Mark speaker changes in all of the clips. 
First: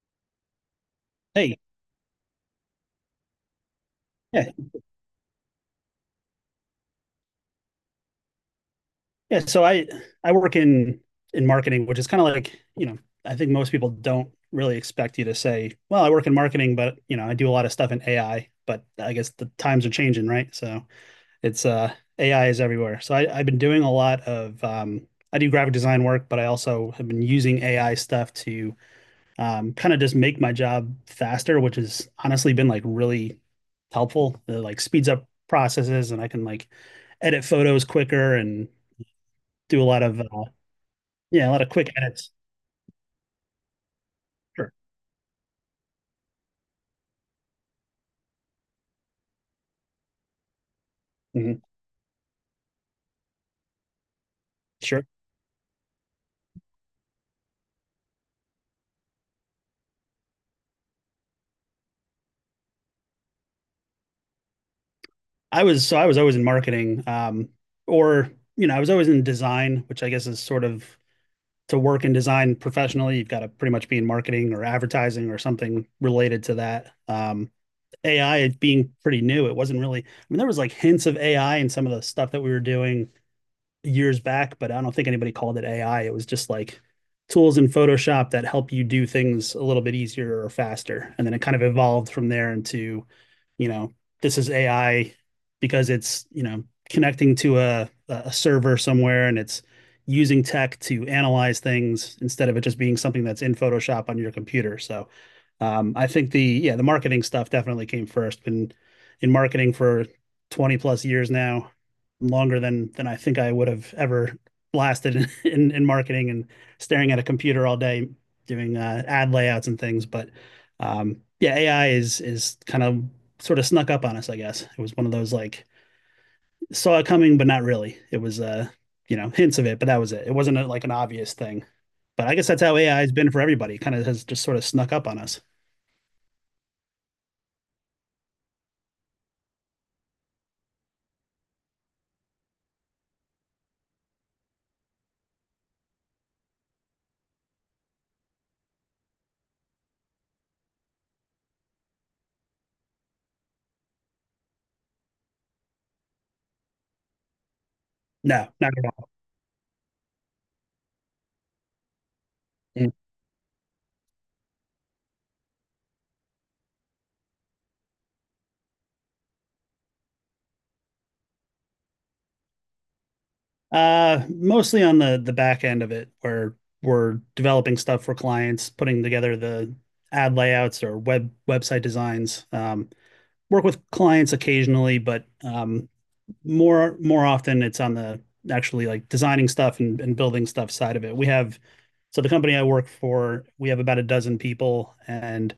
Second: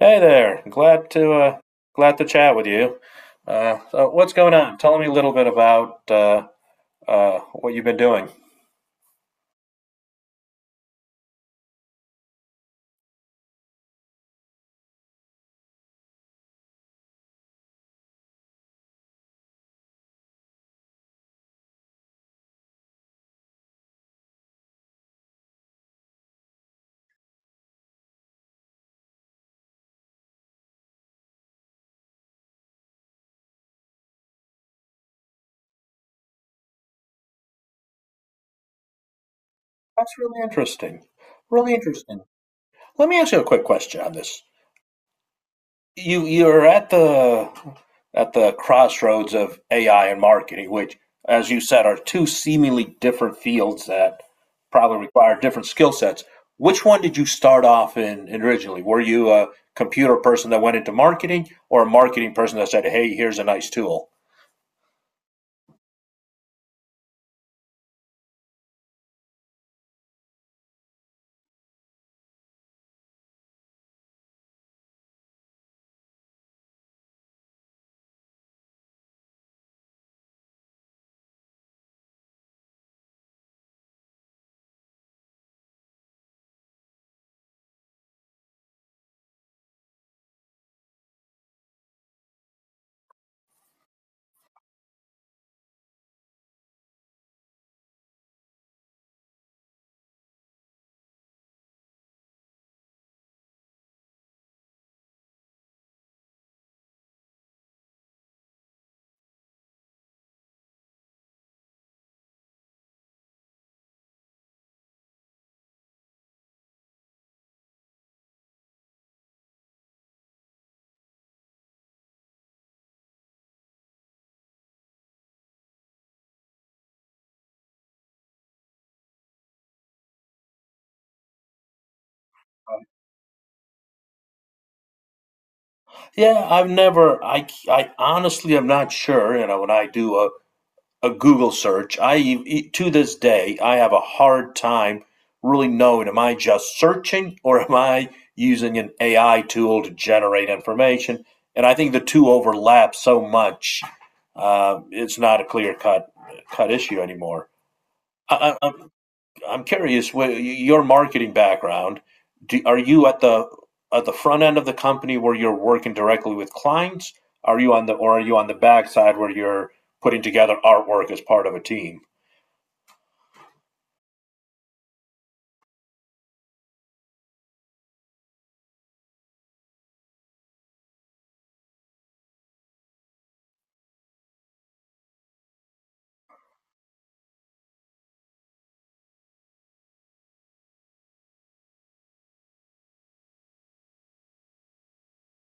Speaker 1: Hey there. Glad to
Speaker 2: Hey,
Speaker 1: glad to chat with you. So what's
Speaker 2: yeah,
Speaker 1: going on? Tell me a little bit about what you've been doing.
Speaker 2: yeah. So I work in marketing, which is kind of like, you know, I think most people don't really expect you to say, well, I work in marketing, but you know, I do a lot of stuff in AI, but I guess the times are changing, right? So it's AI is everywhere. So I've been doing a lot of I do graphic design work, but I also have been using AI stuff to kind of just make my job faster, which has honestly been like really helpful. It like speeds up processes and I can like edit photos quicker and do a lot
Speaker 1: That's
Speaker 2: of
Speaker 1: really interesting.
Speaker 2: yeah, a lot of
Speaker 1: Really
Speaker 2: quick
Speaker 1: interesting.
Speaker 2: edits.
Speaker 1: Let me ask you a quick question on this.
Speaker 2: Sure.
Speaker 1: You're at the crossroads of AI and marketing, which, as you
Speaker 2: Mhm.
Speaker 1: said, are two seemingly different fields that probably
Speaker 2: Sure.
Speaker 1: require different skill sets. Which one did you start off in originally? Were you a computer person that went into marketing, or a marketing person that said, "Hey, here's a nice tool"?
Speaker 2: I was so I was always in marketing, or you know, I was always in design, which I guess is sort of to work in design professionally, you've got to pretty much be in marketing or advertising or something related to that. AI being pretty new, it wasn't really. I mean, there was like hints of AI in some of the stuff that we were doing years back, but I don't think anybody called it AI. It was just like tools in Photoshop that help you do things a little bit easier or faster. And then it kind of evolved from there into, you know, this is AI because it's, you know, connecting to a server somewhere and it's using tech to analyze things instead of it just being something that's in Photoshop on your computer. So I think the marketing stuff definitely came first. Been in marketing for 20 plus years now, longer than I think I would have ever lasted in, in marketing and staring at a computer all day doing ad layouts and things. But yeah, AI is kind of sort of snuck up on us, I guess. It was one of those like saw it coming, but not really. It was you know, hints of it, but that was it. It wasn't a, like an obvious thing. But I guess that's how AI has been for everybody. It kind of has just sort of snuck up on us.
Speaker 1: Yeah, I've never. I honestly am not sure. You know, when I do a Google search. To this day I have a hard time really knowing am I just searching or am I using an AI tool to generate information? And I think the two overlap so much. It's not a clear cut issue anymore.
Speaker 2: No,
Speaker 1: I, I,
Speaker 2: not at all.
Speaker 1: I'm curious, your marketing background, are you at the front end of the company where you're working directly with clients? Are you on the or are you on the back side where you're putting together artwork as part of a team?
Speaker 2: Mostly on the back end of it, where we're developing stuff for clients, putting together the ad layouts or web website designs. Work with clients occasionally, but more often it's on the actually like designing stuff and building stuff side of it. We have so the company I work for, we have about a dozen people, and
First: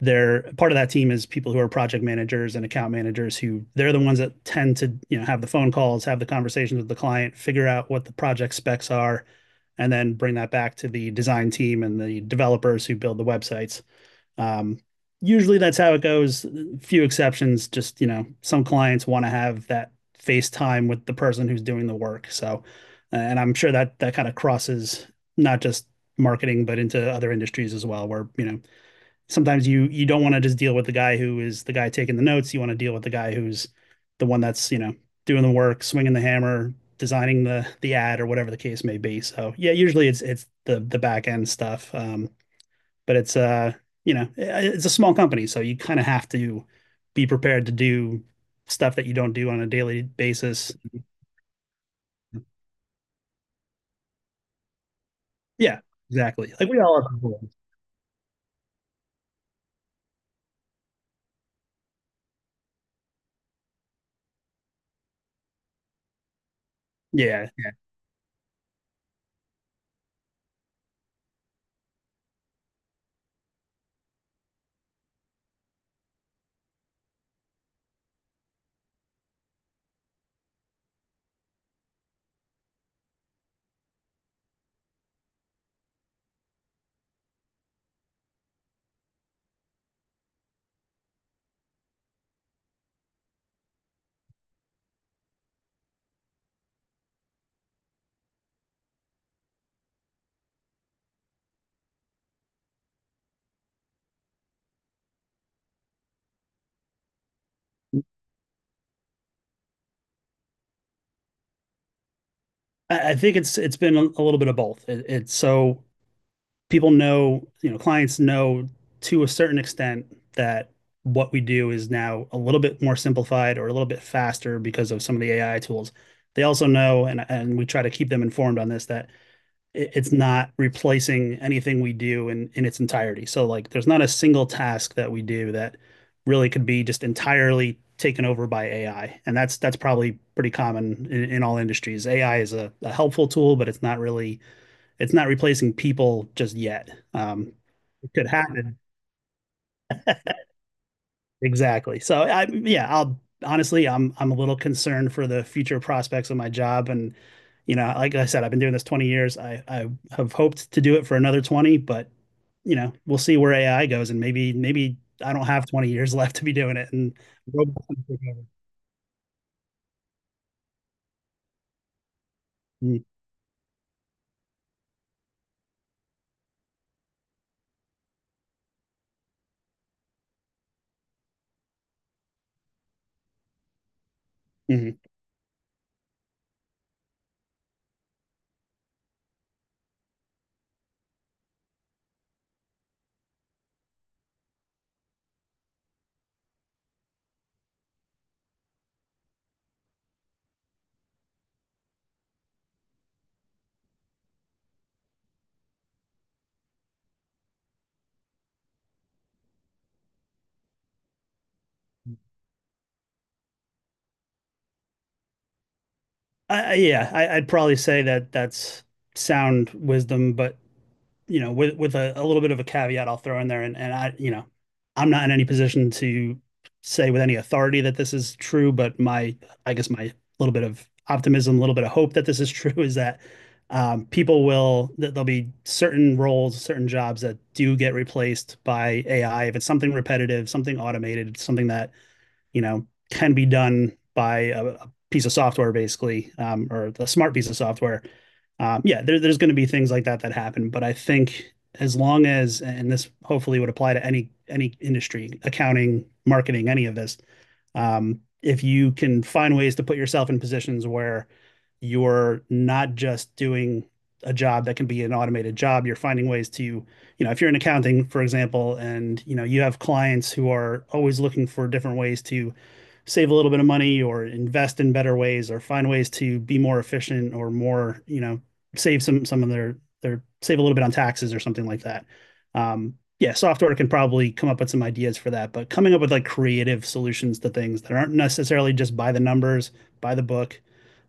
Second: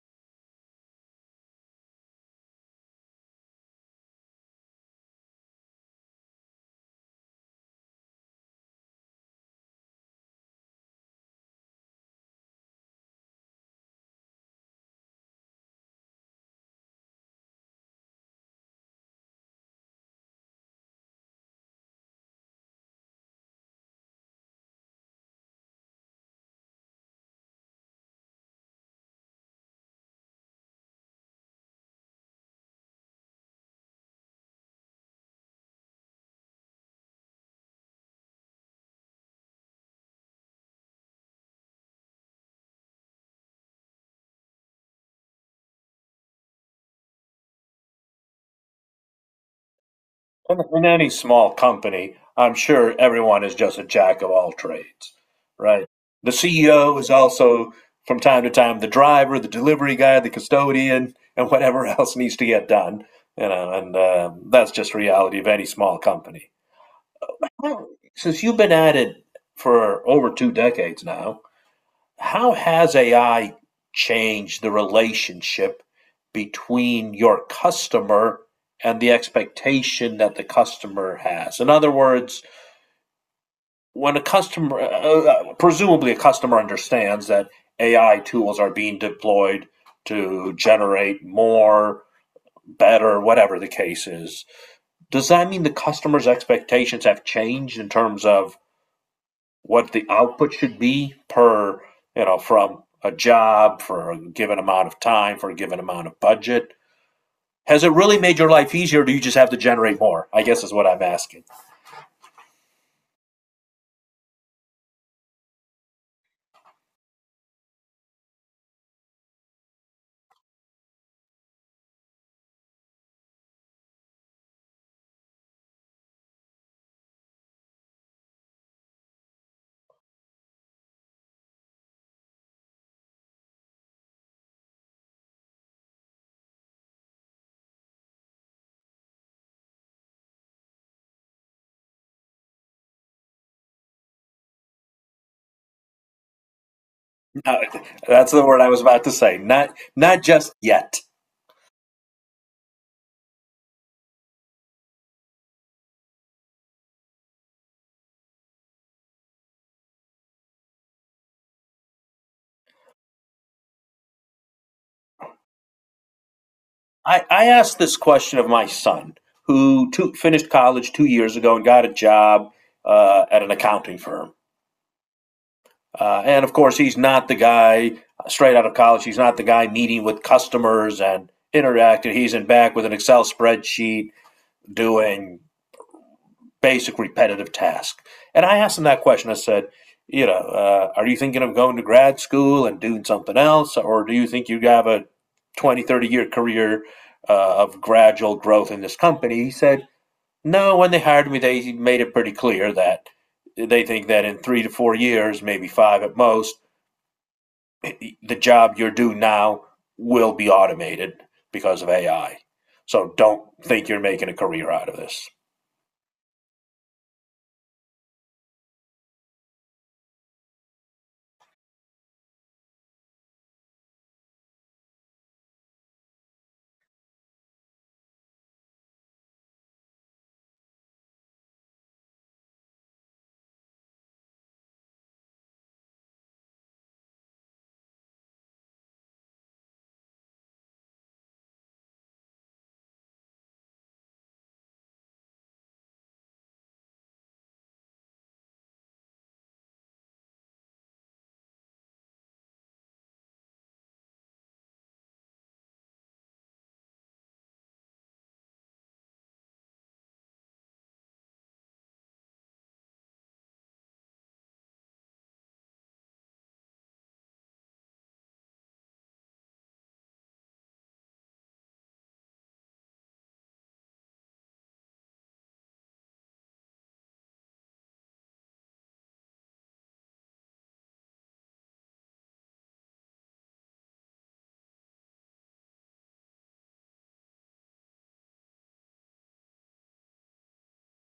Speaker 2: they're part of that team is people who are project managers and account managers who they're the ones that tend to, you know, have the phone calls, have the conversations with the client, figure out what the project specs are, and then bring that back to the design team and the developers who build the websites. um, usually that's how it goes, few exceptions, just you know some clients want to have that face time with the person who's doing the work. So and I'm sure that that kind of crosses not just marketing but into other industries as well, where you know sometimes you don't want to just deal with the guy who is the guy taking the notes. You want to deal with the guy who's the one that's, you know, doing the work, swinging the hammer, designing the ad or whatever the case may be. So yeah, usually it's the back end stuff. But it's you know it's a small company, so you kind of have to be prepared to do stuff that you don't do on a daily basis.
Speaker 1: In any small company, I'm sure everyone is just a jack of all trades,
Speaker 2: Yeah,
Speaker 1: right? The
Speaker 2: exactly. Like we
Speaker 1: CEO
Speaker 2: all
Speaker 1: is
Speaker 2: have.
Speaker 1: also from time to time the driver, the delivery guy, the custodian, and whatever else needs to get done. You know, and that's just reality of any small company.
Speaker 2: Yeah, yeah.
Speaker 1: Well, since you've been at it for over two decades now, how has AI changed the relationship between your customer and the expectation that the customer has? In other words, when a customer, presumably a customer understands that AI tools are being deployed to generate more, better, whatever the case is, does that mean the customer's expectations have changed in terms of what the output should be per, you know, from a job for a given amount of time, for a given amount of budget? Has it really made your life easier, or do you just have to generate more? I guess is what I'm asking.
Speaker 2: I think it's been a little bit of both. It's so people know, you know, clients know to a certain extent that what we do is now a little bit more simplified or a little bit faster because of some of the AI tools. They also know, and we try to keep them informed on this, that it's not replacing anything we do in its entirety. So like there's not a single task that we do that really could be just entirely taken over by AI. And that's probably pretty common in all industries. AI is a helpful tool, but it's not really it's not replacing people just yet.
Speaker 1: Uh,
Speaker 2: It could
Speaker 1: that's the word I
Speaker 2: happen
Speaker 1: was about to say. Not just yet.
Speaker 2: exactly. So I yeah, I'll honestly, I'm a little concerned for the future prospects of my job. And you know, like I said, I've been doing this 20 years. I have hoped to do it for another 20, but you know, we'll see where AI goes and maybe I don't have 20 years left to be doing it, and
Speaker 1: I asked
Speaker 2: robots
Speaker 1: this
Speaker 2: can take
Speaker 1: question
Speaker 2: over.
Speaker 1: of my son, who finished college 2 years ago and got a job at an accounting firm. And of course, he's not the guy straight out of college. He's not the guy meeting with customers and interacting. He's in back with an Excel spreadsheet
Speaker 2: Mhm.
Speaker 1: doing basic repetitive tasks. And I asked him that question. I said, you know, are you thinking of going to grad school and doing something else? Or do you think you have a 20, 30 year career of gradual growth in this company? He said, no, when they hired me, they made it pretty clear that they think that in 3 to 4 years, maybe five at most, the job you're doing now will be automated because of AI. So don't think you're making a career out of this.
Speaker 2: Yeah, I'd probably say that that's sound wisdom, but you know, with a little bit of a caveat I'll throw in there, and I, you know, I'm not in any position to say with any authority that this is true, but I guess my little bit of optimism, a little bit of hope that this is true is that people will that there'll be certain roles, certain jobs that do get replaced by AI. If it's something repetitive, something automated, something that you know can be done by a piece of software, basically, or a smart piece of software, yeah, there's going to be things like that that happen, but I think as long as, and this hopefully would apply to any industry, accounting, marketing, any of this, if you can find ways to put yourself in positions where you're not just doing a job that can be an automated job, you're finding ways to, you know, if you're in accounting, for example, and you know you have clients who are always looking for different ways to save a little bit of money or invest in better ways or find ways to be more efficient or more, you know, save some of their save a little bit on taxes or something like that. Um, yeah, software can probably come up with some ideas for that, but coming up with like creative solutions to things that aren't necessarily just by the numbers, by the book.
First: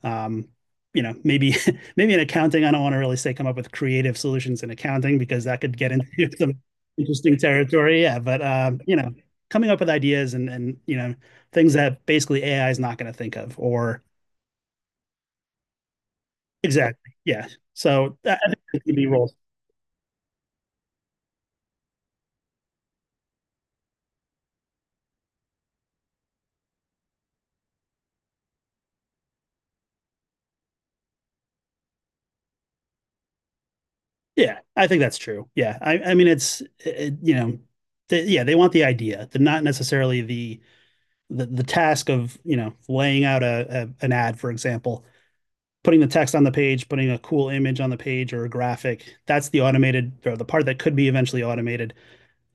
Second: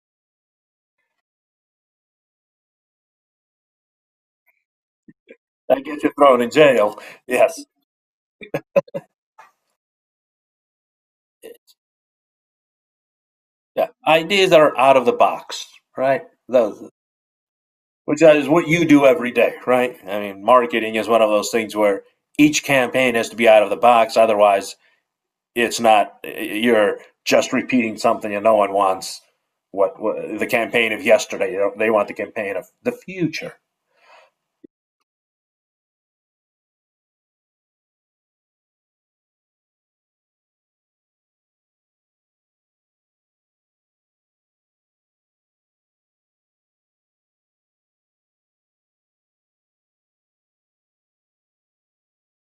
Speaker 2: Um, you know, maybe maybe in accounting, I don't want to really say come up with creative solutions in accounting because that could
Speaker 1: I
Speaker 2: get
Speaker 1: get
Speaker 2: into
Speaker 1: you thrown in
Speaker 2: some
Speaker 1: jail.
Speaker 2: interesting
Speaker 1: Yes.
Speaker 2: territory. Yeah, but you know, coming up with ideas and you know things that basically AI is not going to think of.
Speaker 1: Yeah.
Speaker 2: Or
Speaker 1: Ideas that are out of the box, right? Those,
Speaker 2: exactly yeah. So
Speaker 1: which
Speaker 2: that, I
Speaker 1: is
Speaker 2: think
Speaker 1: what
Speaker 2: it
Speaker 1: you
Speaker 2: can
Speaker 1: do
Speaker 2: be
Speaker 1: every
Speaker 2: role.
Speaker 1: day, right? I mean, marketing is one of those things where each campaign has to be out of the box. Otherwise, it's not, you're just repeating something and no one wants what the campaign of yesterday. You know, they want the campaign of the future.
Speaker 2: Yeah, I think that's true. Yeah, I mean, it's it, you know, yeah, they want the idea, the not necessarily the task of you know laying out a an ad, for example, putting the text on the page, putting a cool image on the page or a graphic. That's the automated or the part that could be eventually automated,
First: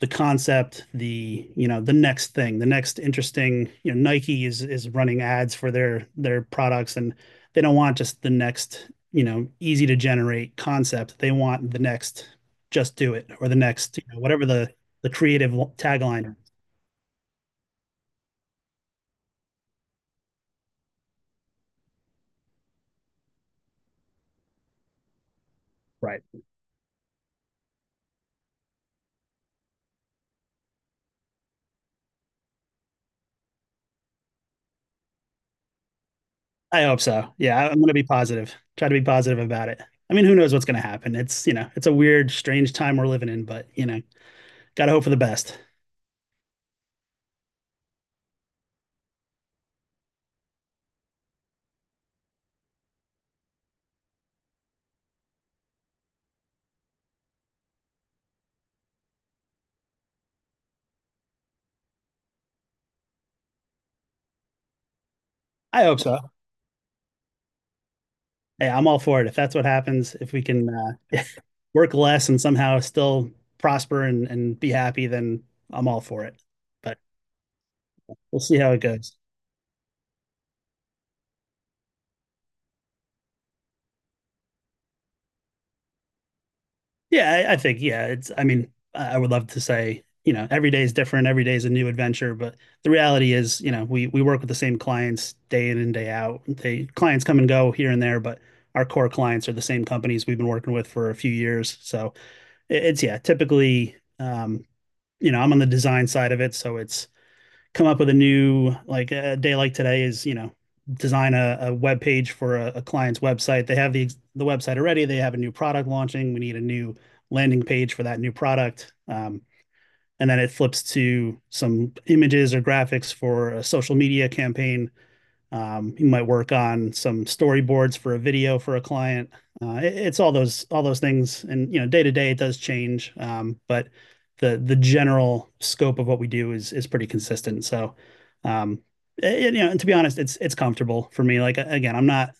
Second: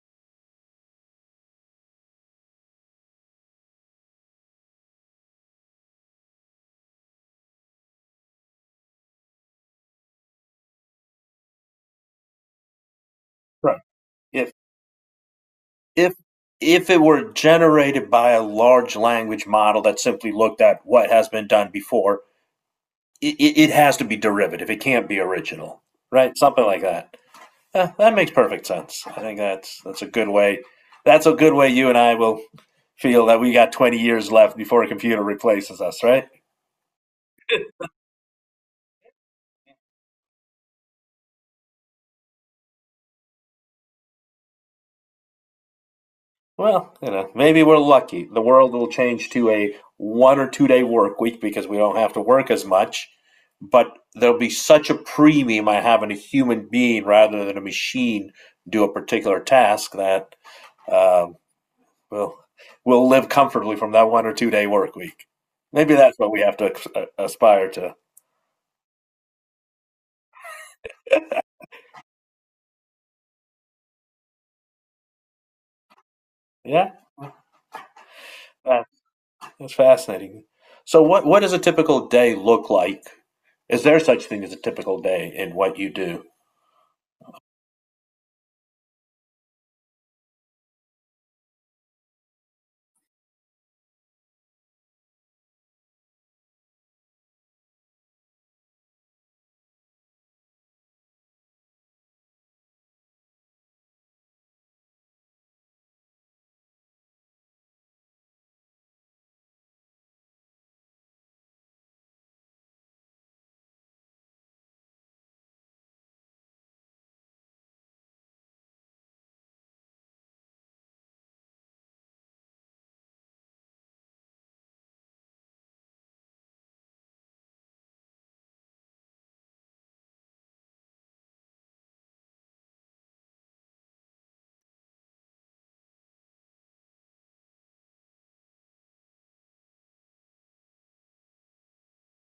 Speaker 2: the concept, the you know the next thing, the next interesting. You know, Nike is running ads for their products, and they don't want just the next you know easy to generate concept. They want the next just do it or the
Speaker 1: Right.
Speaker 2: next you know, whatever
Speaker 1: If
Speaker 2: the creative
Speaker 1: if
Speaker 2: tagline is.
Speaker 1: if it were generated by a large language model that simply looked at what has been done before, it has to be derivative. It can't be original,
Speaker 2: Right.
Speaker 1: right? Something like that. Yeah, that makes perfect sense. I think that's a good way. That's a good way you and I will feel that we got 20 years left before a computer replaces us, right?
Speaker 2: I hope so. Yeah, I'm going to be positive. Try to be positive about it. I mean, who knows what's going to happen? It's you know, it's a weird, strange time we're living in, but you know, got to hope for the best.
Speaker 1: Well, you know, maybe we're lucky. The world will change to a 1 or 2 day work week because we don't have to work as much. But there'll be such a premium on having a human being rather than a machine do a particular task that um, we'll, we'll live comfortably from that 1 or 2 day work week.
Speaker 2: I
Speaker 1: Maybe
Speaker 2: hope so.
Speaker 1: that's what we have to aspire to.
Speaker 2: Hey, I'm all for it. If that's what happens, if we can work less and somehow still prosper and be happy, then I'm all for it.
Speaker 1: Yeah,
Speaker 2: But we'll see how it goes.
Speaker 1: that's fascinating. So, what does a typical day look like? Is there such thing as a typical day in what you do?
Speaker 2: Yeah, I think, yeah, it's, I mean, I would love to say, you know, every day is different, every day is a new adventure. But the reality is, you know, we work with the same clients day in and day out. They clients come and go here and there, but our core clients are the same companies we've been working with for a few years. So it's, yeah, typically, you know, I'm on the design side of it. So it's, come up with a new like a day like today is design a web page for a client's website. They have the website already, they have a new product launching, we need a new landing page for that new product. And then it flips to some images or graphics for a social media campaign. You might work on some storyboards for a video for a client. It's all those things, and day to day it does change, but the general scope of what we do is pretty consistent. So, um, and to be honest, it's comfortable for me. Like again,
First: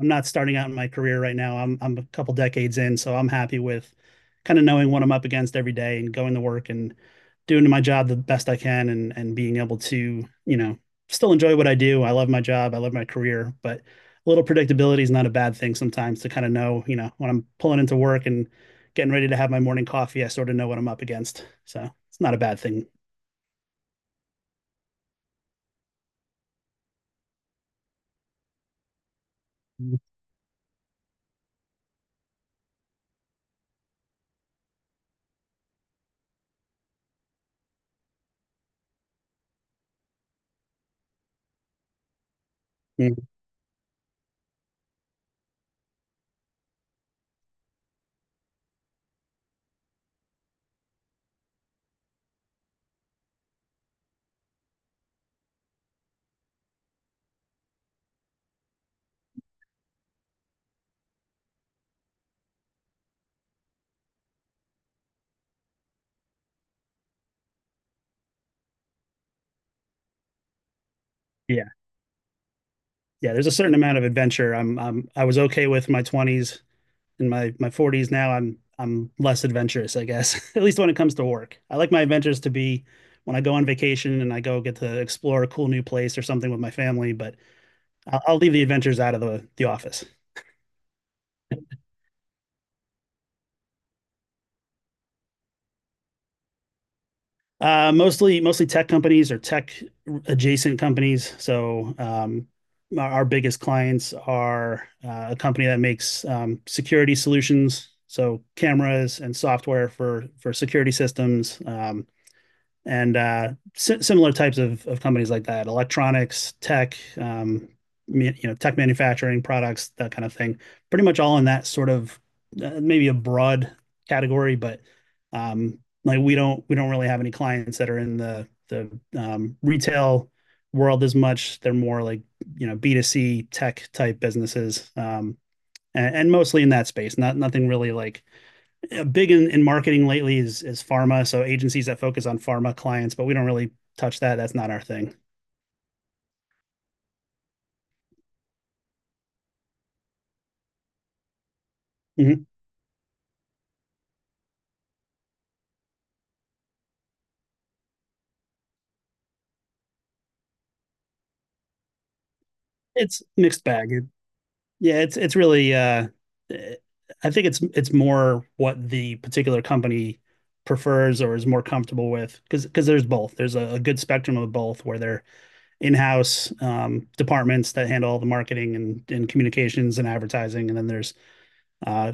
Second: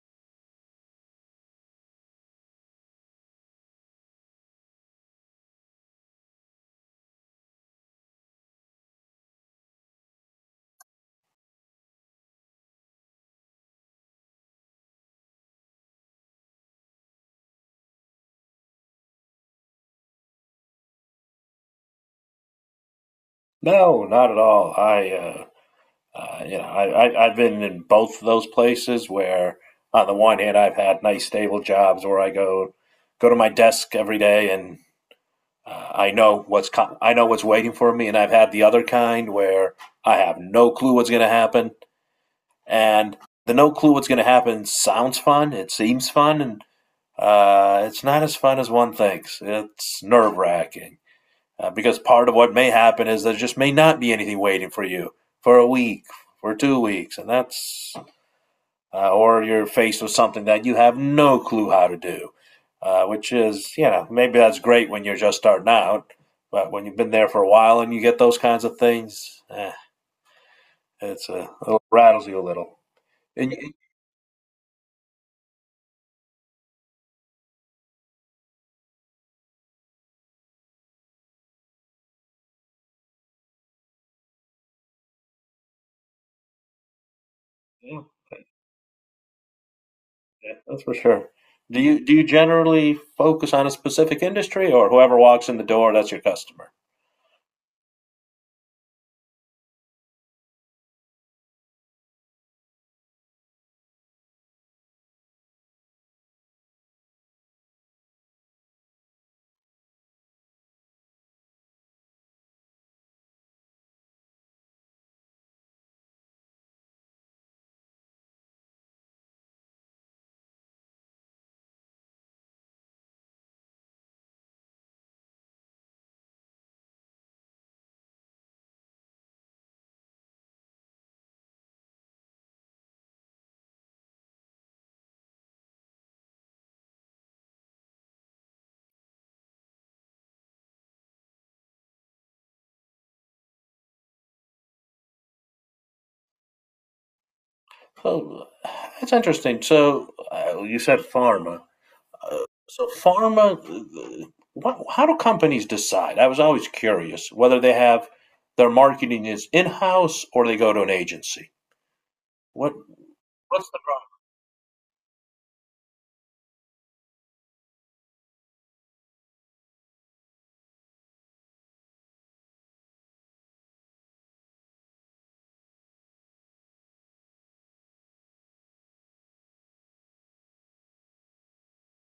Speaker 2: I'm not starting out in my career right now. I'm a couple decades in, so I'm happy with kind of knowing what I'm up against every day and going to work and doing my job the best I can, and being able to, still enjoy what I do. I love my job, I love my career, but a little predictability is not a bad thing sometimes, to kind of know, when I'm pulling into work and getting ready to have my morning coffee, I sort of know what I'm up against. So it's not a bad thing.
Speaker 1: No, not at all. You know, I've been in both of those places where, on the one hand, I've had nice stable jobs where I go to my desk every day and I know I know what's waiting for me, and I've had the other kind where I have no clue what's going to happen,
Speaker 2: Yeah.
Speaker 1: and the no clue what's going to happen sounds fun, it seems fun, and it's not as fun as one thinks. It's nerve wracking. Because part of what may happen is there just may not be anything waiting for you for a week, for 2 weeks, and or you're faced with something that you have no clue how to do, which is, you know, maybe that's great when you're just starting out, but when you've been there for a while and you get those kinds of things, it rattles you a little.
Speaker 2: Yeah. There's a
Speaker 1: And you,
Speaker 2: certain amount of adventure. I was okay with my twenties. In my 40s now, I'm less adventurous, I guess. At least when it comes to work. I like my adventures to be when I go on vacation and I go get to explore a cool new place or something with my family, but
Speaker 1: yeah,
Speaker 2: I'll leave the adventures out of the office.
Speaker 1: yeah, that's for sure. Do you generally focus on a specific industry, or whoever walks in the door, that's your customer?
Speaker 2: Mostly tech companies or tech adjacent companies. So our biggest clients are a company that makes security solutions, so cameras and software for security systems. And uh, Similar types of companies like that: electronics, tech, you know, tech manufacturing products, that kind of thing. Pretty much all in that sort of maybe a broad category. But like we don't really have any clients that are in the retail world as much. They're more like you know B2C tech type businesses, and mostly in that space. Not nothing really like big in marketing lately is pharma, so agencies that focus on pharma clients, but we don't really touch that. That's not our thing.
Speaker 1: Oh, that's interesting. So you said pharma.
Speaker 2: Mhm.
Speaker 1: So pharma, how do companies decide? I was always curious whether they have their marketing is in-house or they go to an agency. What
Speaker 2: It's mixed
Speaker 1: what's the
Speaker 2: bag. It's really eh, I think it's more what the particular company prefers or is more comfortable with, because there's both. There's a good spectrum of both, where they're in-house departments that handle all the marketing and communications and advertising, and then there's uh,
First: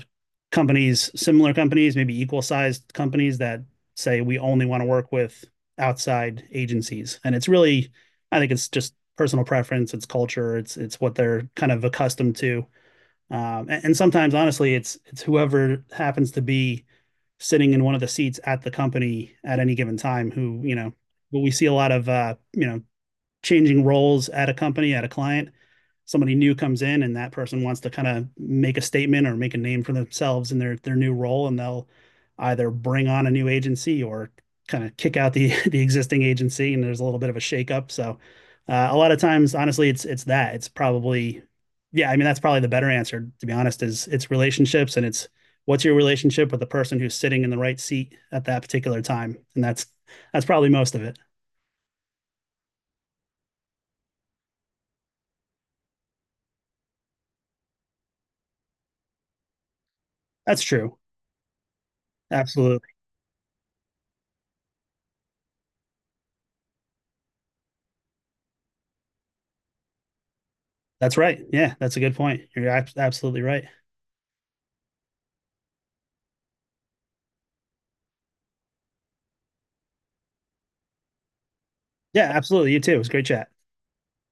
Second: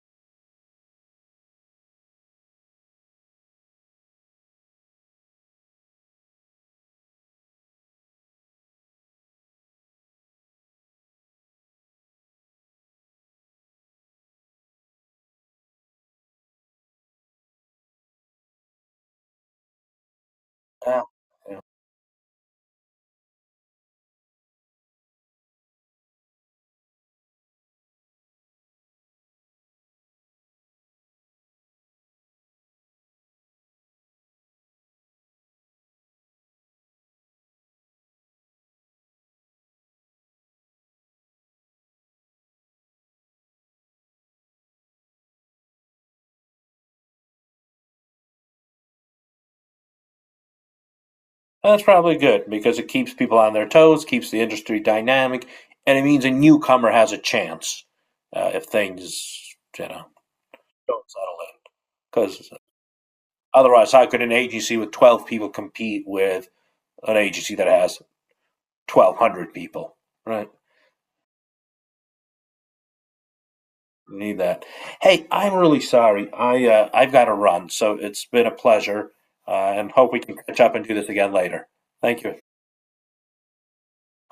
Speaker 2: companies, similar companies, maybe equal sized companies, that say we only want to work with outside agencies. And it's really, I think it's just personal preference, it's culture, it's what they're kind of accustomed to. And sometimes, honestly, it's whoever happens to be sitting in one of the seats at the company at any given time who you know.
Speaker 1: problem?
Speaker 2: But we
Speaker 1: Yeah, yeah.
Speaker 2: see a lot of you know, changing roles at a company, at a client. Somebody new comes in and that person wants to kind of make a statement or make a name for themselves in their new role, and they'll either bring on a new agency or kind of kick out the the existing agency, and there's a little bit of a shakeup. So a lot of times, honestly, it's that. It's probably, yeah, I mean, that's probably the better answer, to be honest. Is it's relationships, and it's what's your relationship with the person who's sitting in the right seat at that particular time, and that's probably most of it.
Speaker 1: Well, that's probably good because it keeps people on their toes, keeps the industry dynamic, and it means a newcomer has a chance if things you know
Speaker 2: That's true.
Speaker 1: don't settle in. Because
Speaker 2: Absolutely.
Speaker 1: otherwise, how could an agency with 12 people compete with an agency that has 1,200 people. Right.
Speaker 2: That's right. Yeah, that's a good point. You're absolutely right.
Speaker 1: Need that. Hey, I'm really sorry. I've got to run, so it's been a pleasure, and hope we can catch up and do this again later. Thank
Speaker 2: Yeah,
Speaker 1: you.
Speaker 2: absolutely. You too. It was a great chat.